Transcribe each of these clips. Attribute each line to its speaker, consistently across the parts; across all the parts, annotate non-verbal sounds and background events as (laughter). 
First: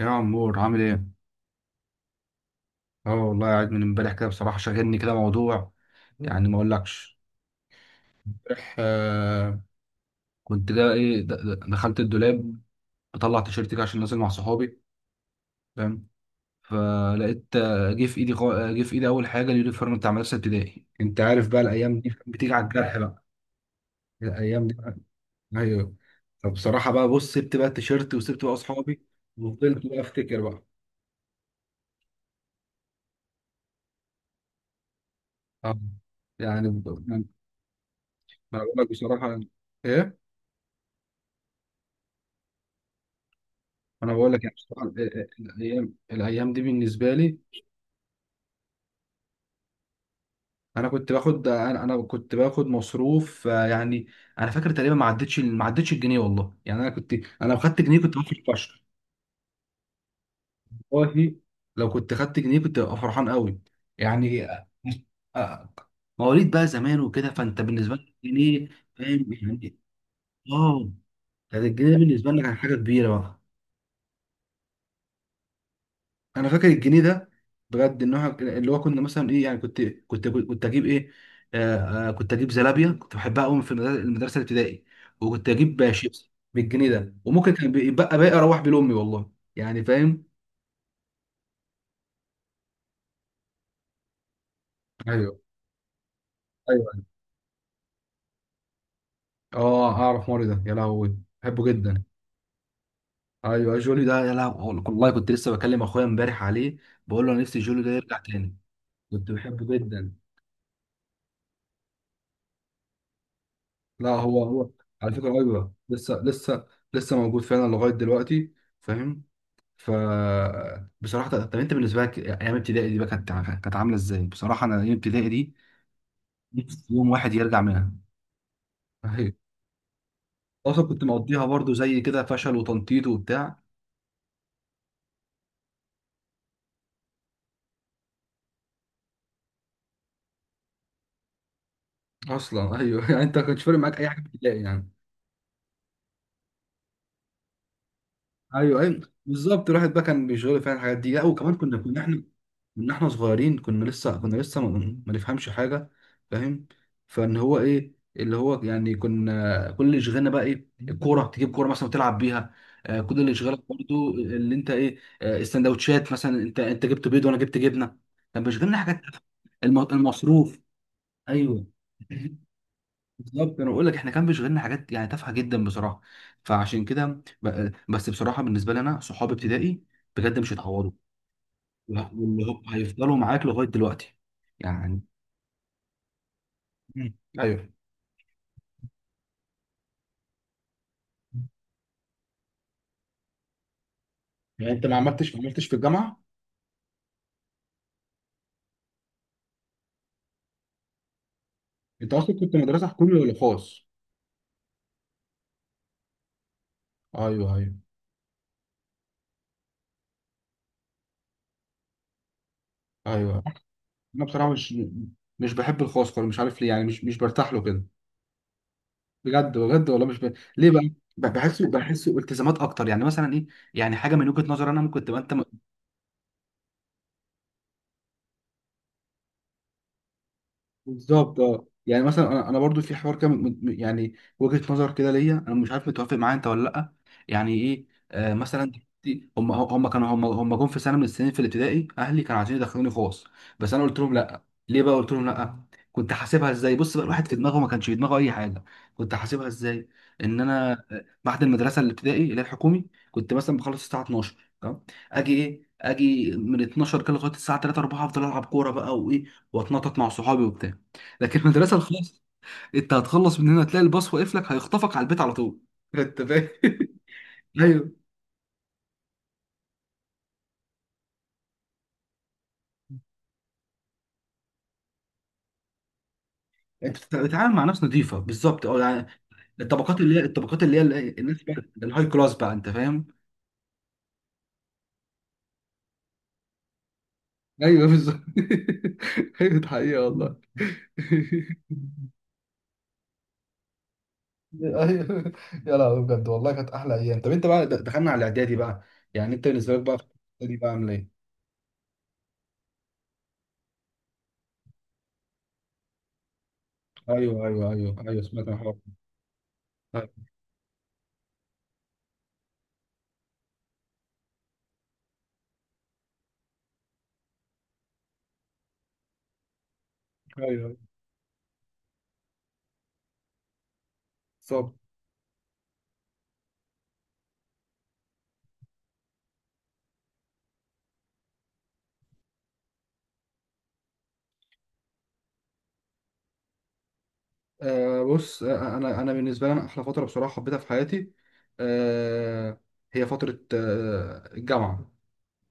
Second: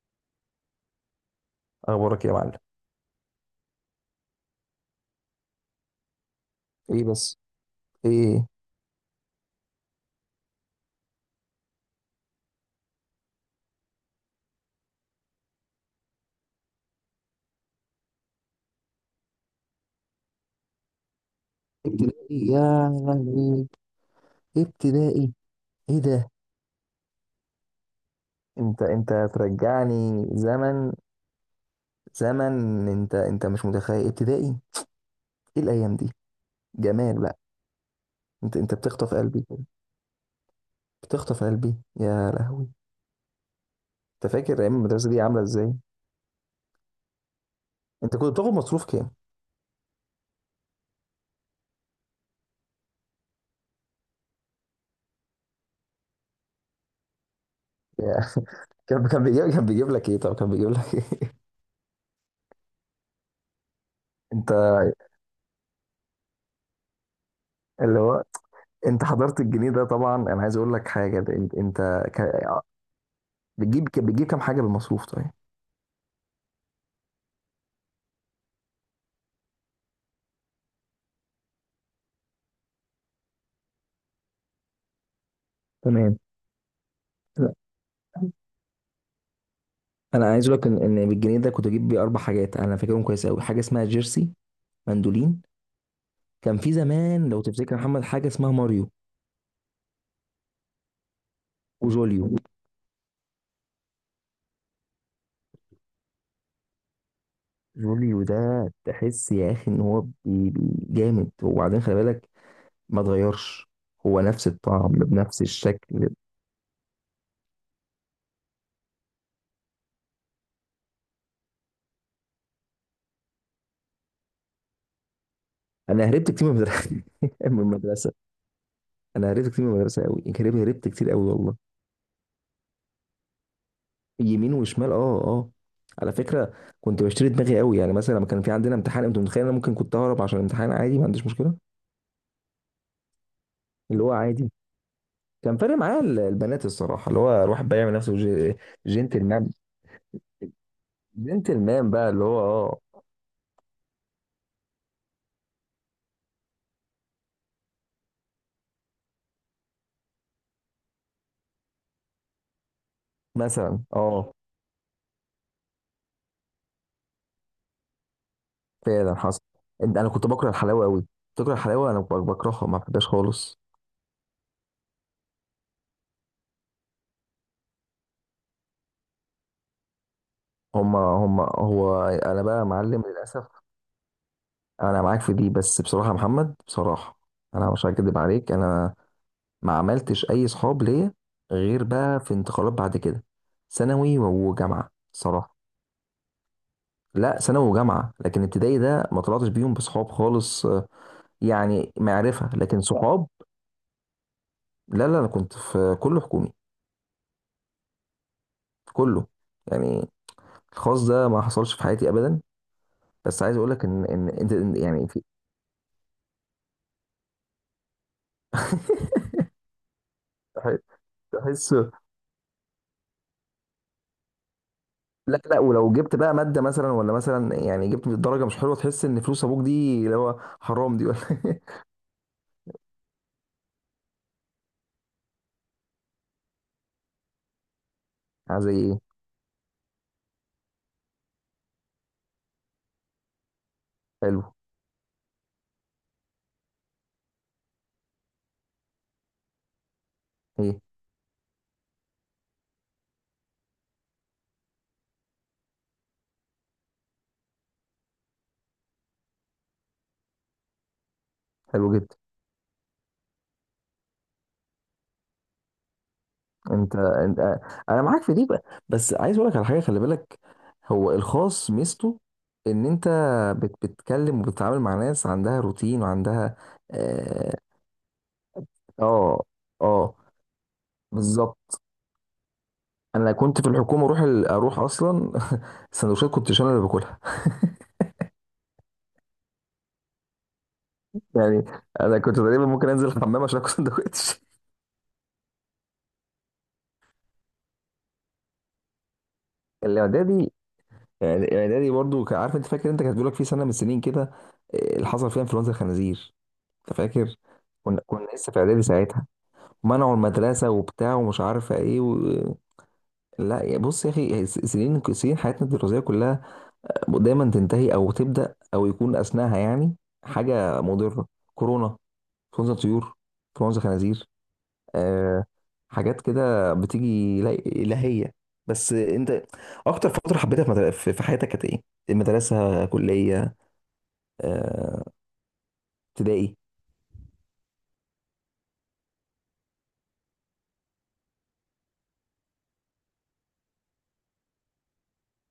Speaker 1: يا عمور عامل ايه؟
Speaker 2: اخبارك يا معلم.
Speaker 1: اه والله قاعد من امبارح كده بصراحة شاغلني كده موضوع يعني ما
Speaker 2: ايه
Speaker 1: اقولكش.
Speaker 2: بس؟ ايه؟
Speaker 1: امبارح كنت جا ايه دخلت الدولاب بطلع تيشيرت كده عشان نازل مع صحابي، فاهم؟ فلقيت جه في ايدي جه في ايدي اول حاجة اليونيفورم بتاع مدرسة ابتدائي. انت عارف بقى الايام دي
Speaker 2: ابتدائي
Speaker 1: بتيجي على
Speaker 2: يا
Speaker 1: الجرح بقى،
Speaker 2: لهوي.
Speaker 1: الايام دي.
Speaker 2: ابتدائي.
Speaker 1: ايوه.
Speaker 2: ايه ده؟
Speaker 1: فبصراحة بقى بص، سبت بقى التيشيرت وسبت بقى
Speaker 2: انت
Speaker 1: اصحابي
Speaker 2: انت
Speaker 1: وفضلت بقى
Speaker 2: ترجعني
Speaker 1: افتكر بقى.
Speaker 2: زمن. زمن. انت مش متخيل ابتدائي. ايه
Speaker 1: اه
Speaker 2: الايام دي؟
Speaker 1: يعني
Speaker 2: جمال
Speaker 1: ما.
Speaker 2: بقى. انت
Speaker 1: أنا بقول
Speaker 2: انت
Speaker 1: لك
Speaker 2: بتخطف
Speaker 1: بصراحة.
Speaker 2: قلبي كده،
Speaker 1: ايه.
Speaker 2: بتخطف قلبي. يا لهوي.
Speaker 1: انا بقول
Speaker 2: انت
Speaker 1: لك يعني
Speaker 2: فاكر ايام
Speaker 1: بصراحة
Speaker 2: المدرسه دي عامله ازاي؟
Speaker 1: الايام دي بالنسبه لي.
Speaker 2: انت كنت بتاخد مصروف كام؟
Speaker 1: انا كنت باخد، انا كنت باخد مصروف يعني، انا فاكر تقريبا ما عدتش ما عدتش الجنيه والله. يعني انا كنت، انا لو خدت جنيه كنت
Speaker 2: يا. (laughs)
Speaker 1: باخد فشخ.
Speaker 2: كان بيجيب لك ايه؟ طب كان بيجيب لك ايه؟
Speaker 1: والله لو كنت خدت جنيه كنت ابقى فرحان قوي يعني.
Speaker 2: (laughs) انت.
Speaker 1: آه، مواليد بقى زمان وكده، فانت بالنسبه
Speaker 2: اللي
Speaker 1: لك
Speaker 2: هو
Speaker 1: جنيه،
Speaker 2: انت
Speaker 1: فاهم
Speaker 2: حضرت الجنيه
Speaker 1: يعني.
Speaker 2: ده طبعا. انا عايز اقول لك
Speaker 1: اه
Speaker 2: حاجه. ده انت
Speaker 1: كان
Speaker 2: انت
Speaker 1: الجنيه بالنسبه لنا كان حاجه كبيره بقى.
Speaker 2: بتجيب كام حاجه بالمصروف؟ طيب.
Speaker 1: انا فاكر الجنيه ده بجد، ان هو اللي هو كنا مثلا ايه يعني، كنت اجيب ايه. كنت اجيب زلابيا، كنت بحبها قوي في المدرسة الابتدائي. وكنت اجيب
Speaker 2: تمام.
Speaker 1: شيبسي بالجنيه ده،
Speaker 2: لا،
Speaker 1: وممكن كان بيبقى باقي اروح بيه لامي والله، يعني فاهم.
Speaker 2: انا عايز اقول لك ان بالجنيه ده كنت اجيب بيه اربع حاجات. انا فاكرهم كويس قوي. حاجه اسمها جيرسي،
Speaker 1: ايوه
Speaker 2: مندولين. كان في
Speaker 1: ايوه.
Speaker 2: زمان لو تفتكر يا محمد حاجه اسمها ماريو
Speaker 1: اه اعرف ماري ده، يا لهوي بحبه جدا.
Speaker 2: وجوليو.
Speaker 1: ايوه جولي ده، يا لهوي والله كنت لسه بكلم اخويا امبارح عليه، بقول له انا نفسي جولي ده يرجع
Speaker 2: جوليو ده
Speaker 1: تاني، كنت
Speaker 2: تحس يا اخي
Speaker 1: بحبه
Speaker 2: ان هو
Speaker 1: جدا.
Speaker 2: جامد. وبعدين خلي بالك ما اتغيرش.
Speaker 1: لا،
Speaker 2: هو نفس
Speaker 1: هو
Speaker 2: الطعم
Speaker 1: على فكره
Speaker 2: بنفس
Speaker 1: ايوه،
Speaker 2: الشكل.
Speaker 1: لسه موجود فعلا لغايه دلوقتي، فاهم. ف بصراحه طب انت بالنسبه لك ايام ابتدائي دي بقى كانت، كانت عامله ازاي؟ بصراحه انا ايام ابتدائي دي
Speaker 2: انا هربت كتير من
Speaker 1: نفسي
Speaker 2: المدرسه. (laughs)
Speaker 1: يوم واحد
Speaker 2: من
Speaker 1: يرجع منها.
Speaker 2: المدرسه. انا
Speaker 1: ايوه.
Speaker 2: هربت كتير من المدرسه قوي. هربت
Speaker 1: اصلا
Speaker 2: هربت
Speaker 1: كنت
Speaker 2: كتير قوي
Speaker 1: مقضيها
Speaker 2: والله.
Speaker 1: برضو زي كده فشل وتنطيط وبتاع.
Speaker 2: يمين وشمال. اه اه. على فكره كنت بشتري دماغي قوي. يعني مثلا لما كان في عندنا امتحان، انت متخيل انا ممكن كنت اهرب عشان الامتحان؟ عادي، ما عنديش مشكله.
Speaker 1: اصلا ايوه. (laughs) يعني انت ما كانش فارق معاك
Speaker 2: اللي
Speaker 1: اي
Speaker 2: هو
Speaker 1: حاجه في
Speaker 2: عادي.
Speaker 1: ابتدائي يعني؟
Speaker 2: كان فارق معايا ال- البنات الصراحه، اللي هو الواحد بقى يعمل نفسه
Speaker 1: ايوه،
Speaker 2: جنتلمان.
Speaker 1: بالظبط، الواحد بقى كان بيشغله فعلا الحاجات دي. لا وكمان كنا
Speaker 2: جنتلمان
Speaker 1: كنا
Speaker 2: بقى
Speaker 1: احنا
Speaker 2: اللي هو اه.
Speaker 1: من احنا صغيرين، كنا لسه ما نفهمش حاجه، فاهم. فان هو ايه اللي هو، يعني كنا كل اللي شغلنا بقى ايه، الكوره، تجيب كوره مثلا وتلعب بيها. آه كل اللي شغلك
Speaker 2: مثلا
Speaker 1: برضو
Speaker 2: اه.
Speaker 1: اللي انت ايه، آه السندوتشات مثلا، انت جبت بيض وانا جبت جبنه. كان بيشغلنا حاجات،
Speaker 2: فعلا حصل. انت- انا كنت بكره
Speaker 1: المصروف.
Speaker 2: الحلاوه قوي. بتكره
Speaker 1: ايوه
Speaker 2: الحلاوه؟ انا
Speaker 1: (laughs)
Speaker 2: بكرهها، ما بحبهاش خالص.
Speaker 1: بالظبط. انا بقول لك احنا كان بيشغلنا حاجات يعني تافهه جدا بصراحه، فعشان كده بس بصراحه بالنسبه لي انا صحاب ابتدائي بجد مش هيتعوضوا.
Speaker 2: هما هو.
Speaker 1: لا،
Speaker 2: انا
Speaker 1: واللي هو
Speaker 2: بقى معلم
Speaker 1: هيفضلوا معاك
Speaker 2: للاسف.
Speaker 1: لغايه دلوقتي يعني.
Speaker 2: انا معاك في دي. بس بصراحه يا محمد،
Speaker 1: مم.
Speaker 2: بصراحه
Speaker 1: ايوه.
Speaker 2: انا مش هكدب عليك. انا ما عملتش اي صحاب ليا غير بقى في انتقالات بعد كده، ثانوي
Speaker 1: يعني انت
Speaker 2: وجامعه
Speaker 1: ما
Speaker 2: صراحه.
Speaker 1: عملتش في الجامعه؟
Speaker 2: لا، ثانوي وجامعه. لكن ابتدائي ده ما طلعتش بيهم بصحاب خالص يعني
Speaker 1: انت اصلا
Speaker 2: معرفه
Speaker 1: كنت
Speaker 2: لكن
Speaker 1: مدرسه حكومي
Speaker 2: صحاب.
Speaker 1: ولا خاص؟
Speaker 2: لا لا، انا كنت في كله حكومي.
Speaker 1: ايوه ايوه
Speaker 2: كله. يعني الخاص ده ما حصلش في حياتي ابدا.
Speaker 1: ايوه.
Speaker 2: بس عايز اقول لك ان
Speaker 1: انا
Speaker 2: ان
Speaker 1: بصراحه
Speaker 2: انت
Speaker 1: مش،
Speaker 2: يعني في.
Speaker 1: مش بحب الخاص خالص، مش عارف ليه يعني، مش برتاح له كده بجد بجد والله. مش ب... ليه بقى؟ بحسه،
Speaker 2: تحس.
Speaker 1: بحسه التزامات اكتر، يعني مثلا ايه، يعني حاجه من وجهه نظر انا ممكن تبقى انت،
Speaker 2: لا لا، ولو جبت بقى ماده مثلا، ولا مثلا يعني جبت درجه مش حلوه، تحس ان فلوس ابوك دي اللي هو حرام دي ولا.
Speaker 1: بالظبط اه. يعني مثلا انا برضو في حوار كده يعني وجهة نظر كده ليا انا، مش عارف متوافق معايا انت ولا لا. يعني ايه، آه
Speaker 2: (laughs)
Speaker 1: مثلا
Speaker 2: زي ايه؟
Speaker 1: دلوقتي هم كانوا هم جم في سنه من السنين في الابتدائي اهلي كانوا عايزين يدخلوني خاص، بس انا قلت لهم لا.
Speaker 2: حلو.
Speaker 1: ليه بقى قلت لهم لا؟ كنت حاسبها ازاي؟ بص بقى، الواحد في دماغه ما كانش في دماغه اي حاجه. كنت حاسبها ازاي؟ ان انا
Speaker 2: ايه؟
Speaker 1: بعد المدرسه الابتدائي اللي هي الحكومي كنت مثلا بخلص الساعه 12 تمام، اجي ايه اجي من 12 كده لغايه الساعه 3 4 افضل العب كوره بقى وايه، واتنطط مع صحابي وبتاع. لكن المدرسه
Speaker 2: حلو جدا.
Speaker 1: الخاصه انت هتخلص من هنا تلاقي الباص واقف لك هيخطفك على البيت على طول، انت فاهم. (laughs)
Speaker 2: انت.
Speaker 1: ايوه.
Speaker 2: انا معاك في دي بقى. بس عايز اقول لك على حاجه، خلي بالك. هو الخاص ميزته ان انت بت... بتتكلم وبتتعامل مع ناس عندها روتين وعندها.
Speaker 1: انت بتتعامل
Speaker 2: اه.
Speaker 1: مع ناس نظيفه، بالظبط اه، يعني
Speaker 2: اه.
Speaker 1: الطبقات اللي
Speaker 2: آه،
Speaker 1: هي، الطبقات اللي هي الناس بقى
Speaker 2: بالظبط.
Speaker 1: الهاي كلاس بقى، انت فاهم.
Speaker 2: انا كنت في الحكومه اروح ال... اروح اصلا. (laughs) السندوتشات كنت انا اللي باكلها.
Speaker 1: ايوه بالظبط. (laughs) ايوه ده حقيقة والله.
Speaker 2: (laughs) يعني انا كنت تقريبا ممكن انزل الحمام عشان اكل سندوتش.
Speaker 1: (laughs) ايوه يا لهوي، بجد والله كانت احلى ايام. طب انت بقى دخلنا على الاعدادي بقى، يعني انت بالنسبه لك
Speaker 2: (laughs)
Speaker 1: بقى في
Speaker 2: الاعدادي.
Speaker 1: الاعدادي بقى عامل ايه؟
Speaker 2: يعني الاعدادي برضو كان- عارف انت فاكر انت، كانت بيقول لك في سنه من السنين كده اللي حصل فيها انفلونزا الخنازير. انت فاكر؟
Speaker 1: ايوه ايوه
Speaker 2: كنا
Speaker 1: ايوه ايوه،
Speaker 2: كنا
Speaker 1: سمعت
Speaker 2: لسه
Speaker 1: عن
Speaker 2: في
Speaker 1: الحوار
Speaker 2: اعدادي
Speaker 1: ده.
Speaker 2: ساعتها. منعوا المدرسه وبتاع ومش عارفه ايه و... لا يا بص يا اخي، سنين، سنين حياتنا الدراسيه كلها دايما تنتهي او تبدا او يكون اثناءها يعني
Speaker 1: ايوه أيوة.
Speaker 2: حاجه مضره. كورونا، انفلونزا طيور، انفلونزا خنازير.
Speaker 1: بالظبط.
Speaker 2: آه. حاجات كده بتيجي لا الهيه. بس انت، اكتر فتره حبيتها في في حياتك كانت ايه؟ المدرسه؟ كليه؟ آه، ابتدائي؟
Speaker 1: بص، انا بالنسبه لي انا احلى فتره بصراحه حبيتها في حياتي آه هي فتره آه الجامعه.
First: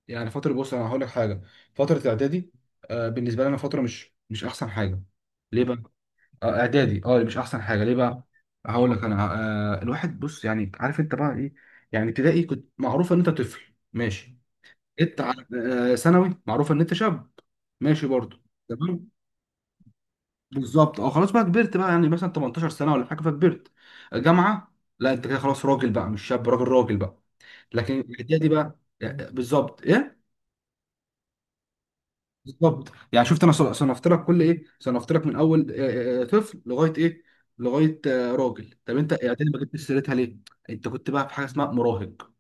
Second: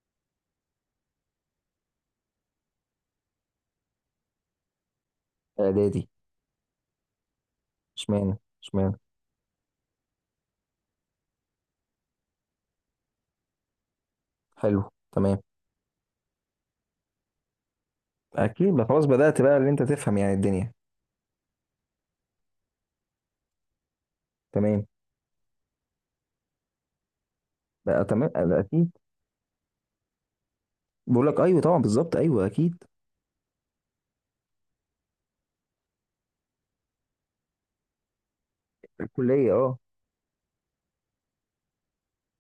Speaker 1: يعني فتره بص انا هقول لك حاجه، فتره الاعدادي آه بالنسبه لي انا فتره مش احسن حاجه. ليه بقى؟
Speaker 2: اعدادي؟
Speaker 1: آه اعدادي اه مش احسن حاجه. ليه بقى؟
Speaker 2: اشمعنى؟
Speaker 1: هقول
Speaker 2: اشمعنى؟
Speaker 1: لك انا، آه الواحد بص يعني، عارف انت بقى ايه، يعني ابتدائي كنت معروف ان انت طفل ماشي،
Speaker 2: حلو.
Speaker 1: جيت
Speaker 2: تمام.
Speaker 1: على آه ثانوي معروف ان انت شاب ماشي برضه،
Speaker 2: اكيد بقى خلاص
Speaker 1: تمام.
Speaker 2: بدأت بقى اللي انت تفهم يعني الدنيا.
Speaker 1: بالظبط اه خلاص بقى كبرت بقى يعني مثلا 18 سنه ولا حاجه فكبرت. جامعه
Speaker 2: تمام
Speaker 1: لا انت كده خلاص راجل بقى، مش شاب، راجل راجل بقى. لكن
Speaker 2: بقى. تمام
Speaker 1: الاعدادي
Speaker 2: بقى
Speaker 1: بقى
Speaker 2: اكيد.
Speaker 1: يعني بالظبط ايه؟
Speaker 2: بقول لك ايوه طبعا بالظبط ايوه اكيد.
Speaker 1: بالظبط يعني شفت، انا صنفت لك كل ايه، صنفت لك من اول طفل لغايه ايه، لغايه راجل. طب انت اعدادي
Speaker 2: الكليه
Speaker 1: ما
Speaker 2: اه.
Speaker 1: جبتش سيرتها ليه؟ انت كنت بقى في حاجه اسمها مراهق،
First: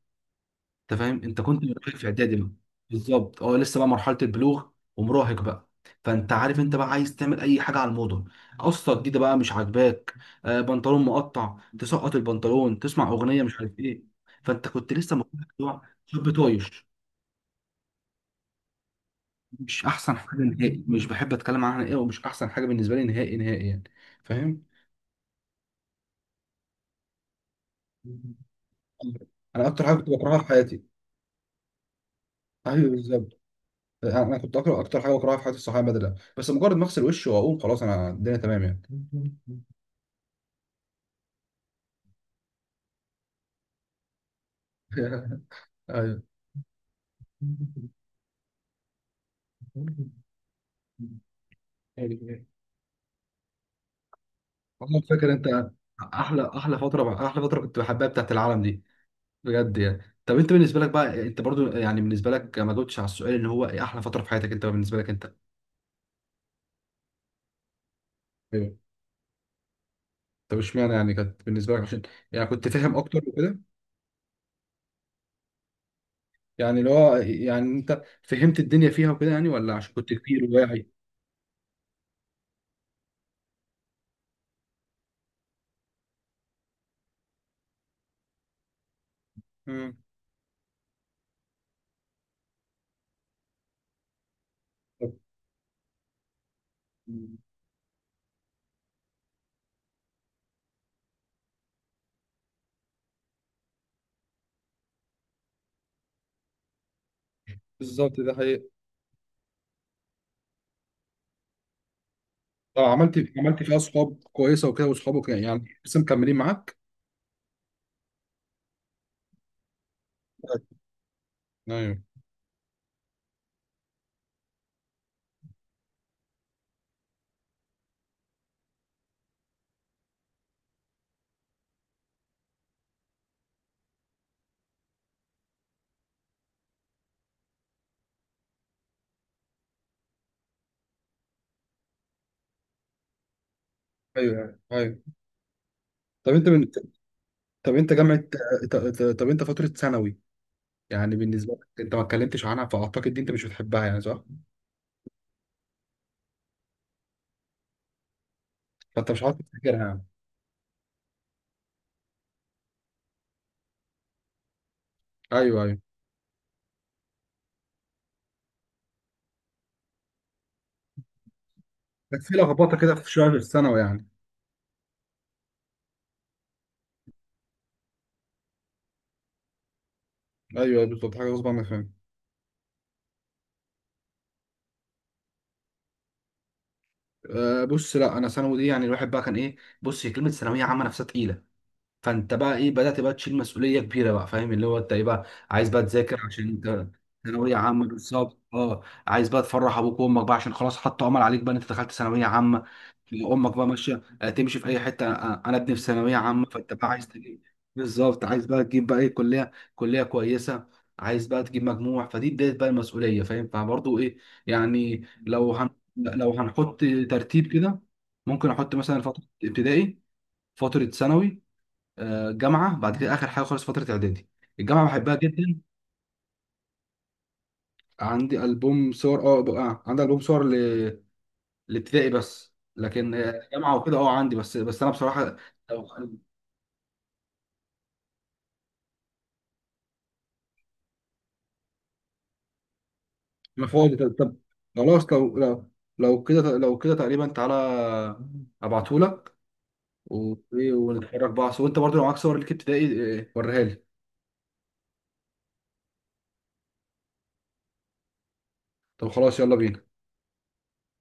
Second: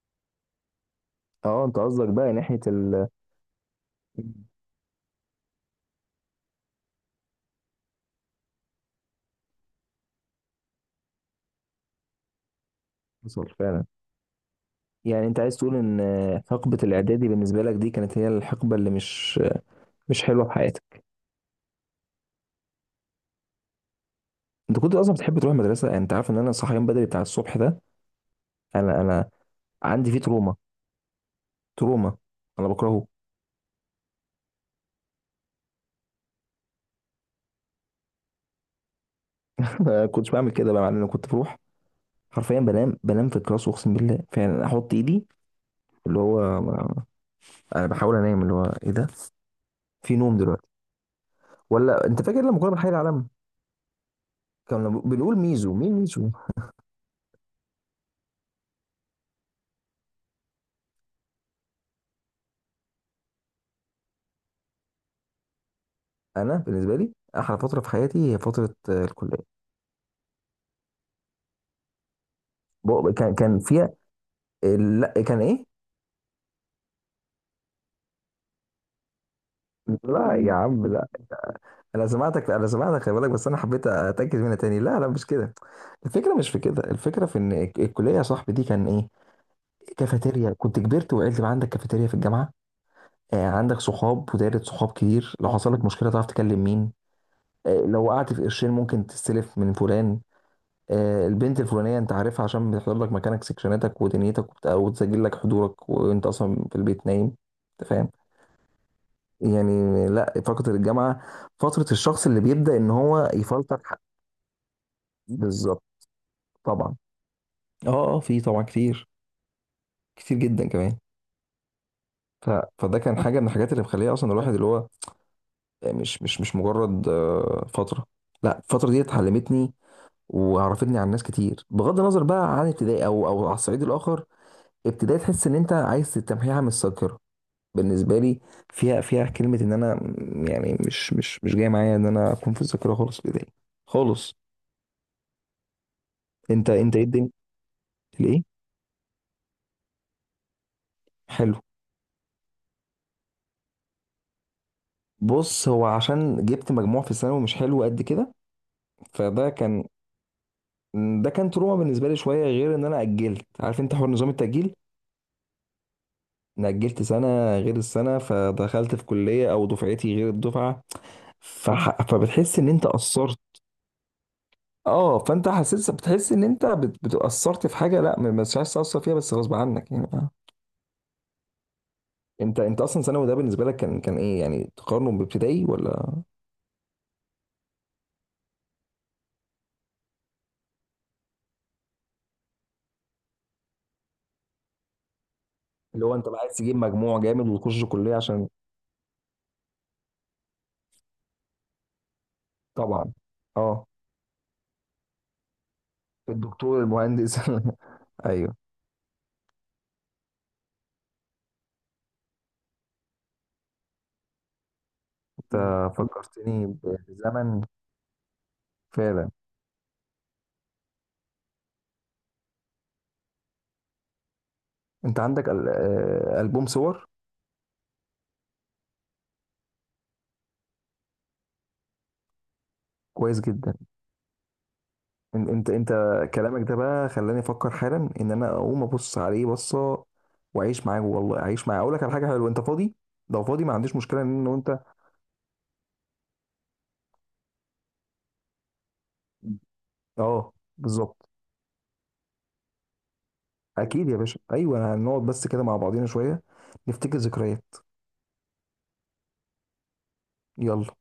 Speaker 1: انت فاهم، انت كنت
Speaker 2: اه انت
Speaker 1: مراهق في
Speaker 2: قصدك بقى
Speaker 1: اعدادي بقى،
Speaker 2: ناحيه ال.
Speaker 1: بالظبط اه، لسه بقى مرحله البلوغ ومراهق بقى. فانت عارف انت بقى عايز تعمل اي حاجه على الموضه، قصه جديده بقى مش عاجباك، آه بنطلون مقطع تسقط البنطلون، تسمع اغنيه
Speaker 2: حصل
Speaker 1: مش عارف
Speaker 2: فعلا.
Speaker 1: ايه. فانت كنت لسه
Speaker 2: يعني انت عايز تقول
Speaker 1: مقتنع
Speaker 2: ان
Speaker 1: شاب
Speaker 2: حقبه
Speaker 1: طايش.
Speaker 2: الاعدادي بالنسبه لك دي كانت هي الحقبه اللي مش،
Speaker 1: مش احسن
Speaker 2: مش
Speaker 1: حاجه
Speaker 2: حلوه في
Speaker 1: نهائي،
Speaker 2: حياتك.
Speaker 1: مش بحب اتكلم عنها ايه، ومش احسن حاجه بالنسبه لي نهائي نهائي يعني، فاهم.
Speaker 2: انت كنت اصلا بتحب تروح المدرسه؟ يعني انت عارف ان انا صحيان بدري بتاع الصبح ده انا
Speaker 1: انا اكتر حاجه كنت
Speaker 2: عندي فيه
Speaker 1: بكرهها في
Speaker 2: تروما.
Speaker 1: حياتي.
Speaker 2: تروما. انا
Speaker 1: ايوه
Speaker 2: بكرهه.
Speaker 1: بالظبط. انا كنت اقرا اكتر حاجه بكرهها في حياتي الصحابه بدله، بس مجرد ما اغسل وشي واقوم خلاص انا الدنيا تمام يعني.
Speaker 2: (laughs) ما كنتش بعمل كده بقى، مع ان انا كنت بروح. حرفيا بنام في الكلاس، اقسم بالله. فعلا احط ايدي،
Speaker 1: (laughs)
Speaker 2: اللي هو انا بحاول انام، اللي هو ايه ده؟ في نوم دلوقتي؟ ولا انت فاكر
Speaker 1: ايوه.
Speaker 2: لما كنا بنحيي العالم؟ كنا
Speaker 1: والله فاكر
Speaker 2: بنقول
Speaker 1: انت،
Speaker 2: ميزو، مين ميزو.
Speaker 1: احلى فتره كنت بحبها بتاعت العالم دي بجد يعني. طب انت بالنسبه لك بقى، انت برضو يعني بالنسبه لك ما جاوبتش على السؤال، اللي هو ايه احلى فتره في حياتك انت؟ بالنسبه لك انت.
Speaker 2: انا بالنسبه لي احلى فتره في حياتي هي
Speaker 1: ايوه.
Speaker 2: فتره الكليه.
Speaker 1: طب اشمعنى؟ يعني كانت بالنسبه لك عشان، يعني كنت فاهم اكتر
Speaker 2: كان
Speaker 1: وكده،
Speaker 2: كان فيها. لا كان ايه.
Speaker 1: يعني اللي هو يعني انت فهمت الدنيا فيها وكده يعني، ولا عشان كنت
Speaker 2: لا
Speaker 1: كبير
Speaker 2: يا عم،
Speaker 1: وواعي؟
Speaker 2: لا. انا سمعتك، انا سمعتك، خلي بالك. بس انا حبيت اتاكد منها تاني. لا لا مش كده. الفكره مش في كده. الفكره في ان الكليه يا صاحبي دي كان ايه. كافيتيريا. كنت كبرت وعقلت بقى. عندك كافيتيريا في الجامعه. عندك صحاب ودايره صحاب كتير. لو حصل لك مشكله تعرف تكلم مين.
Speaker 1: امم.
Speaker 2: لو وقعت في قرشين ممكن تستلف من فلان. البنت الفلانيه انت عارفها عشان بتحضر لك مكانك سكشناتك ودنيتك وتسجل لك حضورك وانت اصلا في البيت نايم. انت فاهم.
Speaker 1: بالظبط ده حقيقي.
Speaker 2: يعني لا، فتره الجامعه فتره الشخص اللي بيبدا ان
Speaker 1: اه عملت،
Speaker 2: هو
Speaker 1: عملت فيها
Speaker 2: يفلتر.
Speaker 1: اصحاب كويسه وكده، واصحابك يعني
Speaker 2: بالظبط.
Speaker 1: لسه مكملين معاك.
Speaker 2: طبعا. اه اه في طبعا كتير. كتير جدا كمان.
Speaker 1: ايوه.
Speaker 2: ف... فده كان حاجه من الحاجات اللي مخليه اصلا الواحد اللي هو مش مجرد فتره. لا الفتره دي اتعلمتني وعرفتني عن ناس كتير، بغض النظر بقى عن ابتدائي او او على الصعيد الاخر. ابتدائي تحس ان انت عايز تمحيها من الذاكره بالنسبه لي. فيها، فيها كلمه ان انا يعني مش جاي معايا ان انا اكون في الذاكره خالص في ابتدائي. خالص.
Speaker 1: ايوه. طب انت
Speaker 2: انت
Speaker 1: من...
Speaker 2: انت ايه الدنيا.
Speaker 1: طب انت جامعه،
Speaker 2: الايه.
Speaker 1: طب انت فتره ثانوي يعني بالنسبه
Speaker 2: حلو.
Speaker 1: لك انت ما اتكلمتش عنها، فاعتقد دي انت مش بتحبها يعني، صح؟
Speaker 2: بص، هو عشان جبت مجموع في الثانوي مش حلو قد كده،
Speaker 1: فانت مش عارف
Speaker 2: فده كان،
Speaker 1: تفتكرها يعني.
Speaker 2: ده كان تروما بالنسبه لي شويه. غير ان انا اجلت، عارف انت حوار نظام التاجيل.
Speaker 1: ايوه ايوه.
Speaker 2: انا اجلت سنه غير السنه فدخلت في كليه او دفعتي غير الدفعه. فح...
Speaker 1: كانت في
Speaker 2: فبتحس ان
Speaker 1: لخبطه
Speaker 2: انت
Speaker 1: كده في شويه في
Speaker 2: قصرت.
Speaker 1: الثانوي يعني.
Speaker 2: اه فانت حسيت، بتحس ان انت بتأثرت في حاجه، لا ما مش عايز تأثر فيها بس غصب عنك يعني آه.
Speaker 1: ايوه أيوة، بالظبط، حاجه غصب عنك، فاهم.
Speaker 2: انت انت اصلا ثانوي ده بالنسبه لك كان ايه يعني تقارنه بابتدائي ولا.
Speaker 1: أه بص، لا انا ثانوي دي يعني الواحد بقى كان ايه، بص هي كلمه ثانويه عامه نفسها تقيله، فانت بقى ايه بدات بقى تشيل مسؤوليه كبيره بقى، فاهم، اللي هو انت ايه بقى، عايز بقى
Speaker 2: اللي هو
Speaker 1: تذاكر
Speaker 2: انت بقى
Speaker 1: عشان
Speaker 2: عايز تجيب
Speaker 1: انت
Speaker 2: مجموع جامد
Speaker 1: ثانويه
Speaker 2: وتخش
Speaker 1: عامه.
Speaker 2: كليه
Speaker 1: بالظبط
Speaker 2: عشان.
Speaker 1: اه، عايز بقى تفرح ابوك وامك بقى عشان خلاص حطوا امل عليك بقى ان انت دخلت ثانويه عامه،
Speaker 2: طبعا.
Speaker 1: امك بقى
Speaker 2: اه
Speaker 1: ماشيه تمشي في اي حته انا ابني في ثانويه عامه. فانت
Speaker 2: الدكتور
Speaker 1: بقى عايز
Speaker 2: المهندس.
Speaker 1: تجيب،
Speaker 2: (laughs)
Speaker 1: بالظبط عايز
Speaker 2: ايوه.
Speaker 1: بقى تجيب بقى ايه، كليه كويسه، عايز بقى تجيب مجموع، فدي بدايه بقى المسؤوليه، فاهم. فبرضه ايه يعني، لو
Speaker 2: انت
Speaker 1: هن... لو
Speaker 2: فكرتني
Speaker 1: هنحط ترتيب
Speaker 2: بزمن.
Speaker 1: كده، ممكن احط مثلا فتره
Speaker 2: فعلا.
Speaker 1: ابتدائي، فتره ثانوي، جامعه، بعد كده اخر حاجه خالص فتره اعدادي. الجامعه بحبها
Speaker 2: انت عندك
Speaker 1: جدا.
Speaker 2: ال- البوم صور.
Speaker 1: عندي البوم صور، اه بقى عندي البوم صور لابتدائي بس، لكن
Speaker 2: كويس جدا.
Speaker 1: جامعه وكده اه عندي. بس انا بصراحه،
Speaker 2: انت
Speaker 1: لو،
Speaker 2: انت كلامك ده بقى خلاني افكر حالا ان انا اقوم ابص عليه بصه واعيش معاه، والله اعيش معاه. اقول لك على حاجه حلوه، انت فاضي؟ لو فاضي
Speaker 1: ما
Speaker 2: ما
Speaker 1: فاضي.
Speaker 2: عنديش
Speaker 1: طب
Speaker 2: مشكله
Speaker 1: طب
Speaker 2: ان انت.
Speaker 1: خلاص لو لو كده تقريبا، تعالى ابعتهولك، و-
Speaker 2: اه بالظبط.
Speaker 1: ونتفرج بقى. وانت برضو لو معاك صور ليك ابتدائي وريها لي.
Speaker 2: اكيد يا باشا ايوه هنقعد بس كده مع بعضينا شويه نفتكر ذكريات.
Speaker 1: طب خلاص يلا بينا.
Speaker 2: يلا.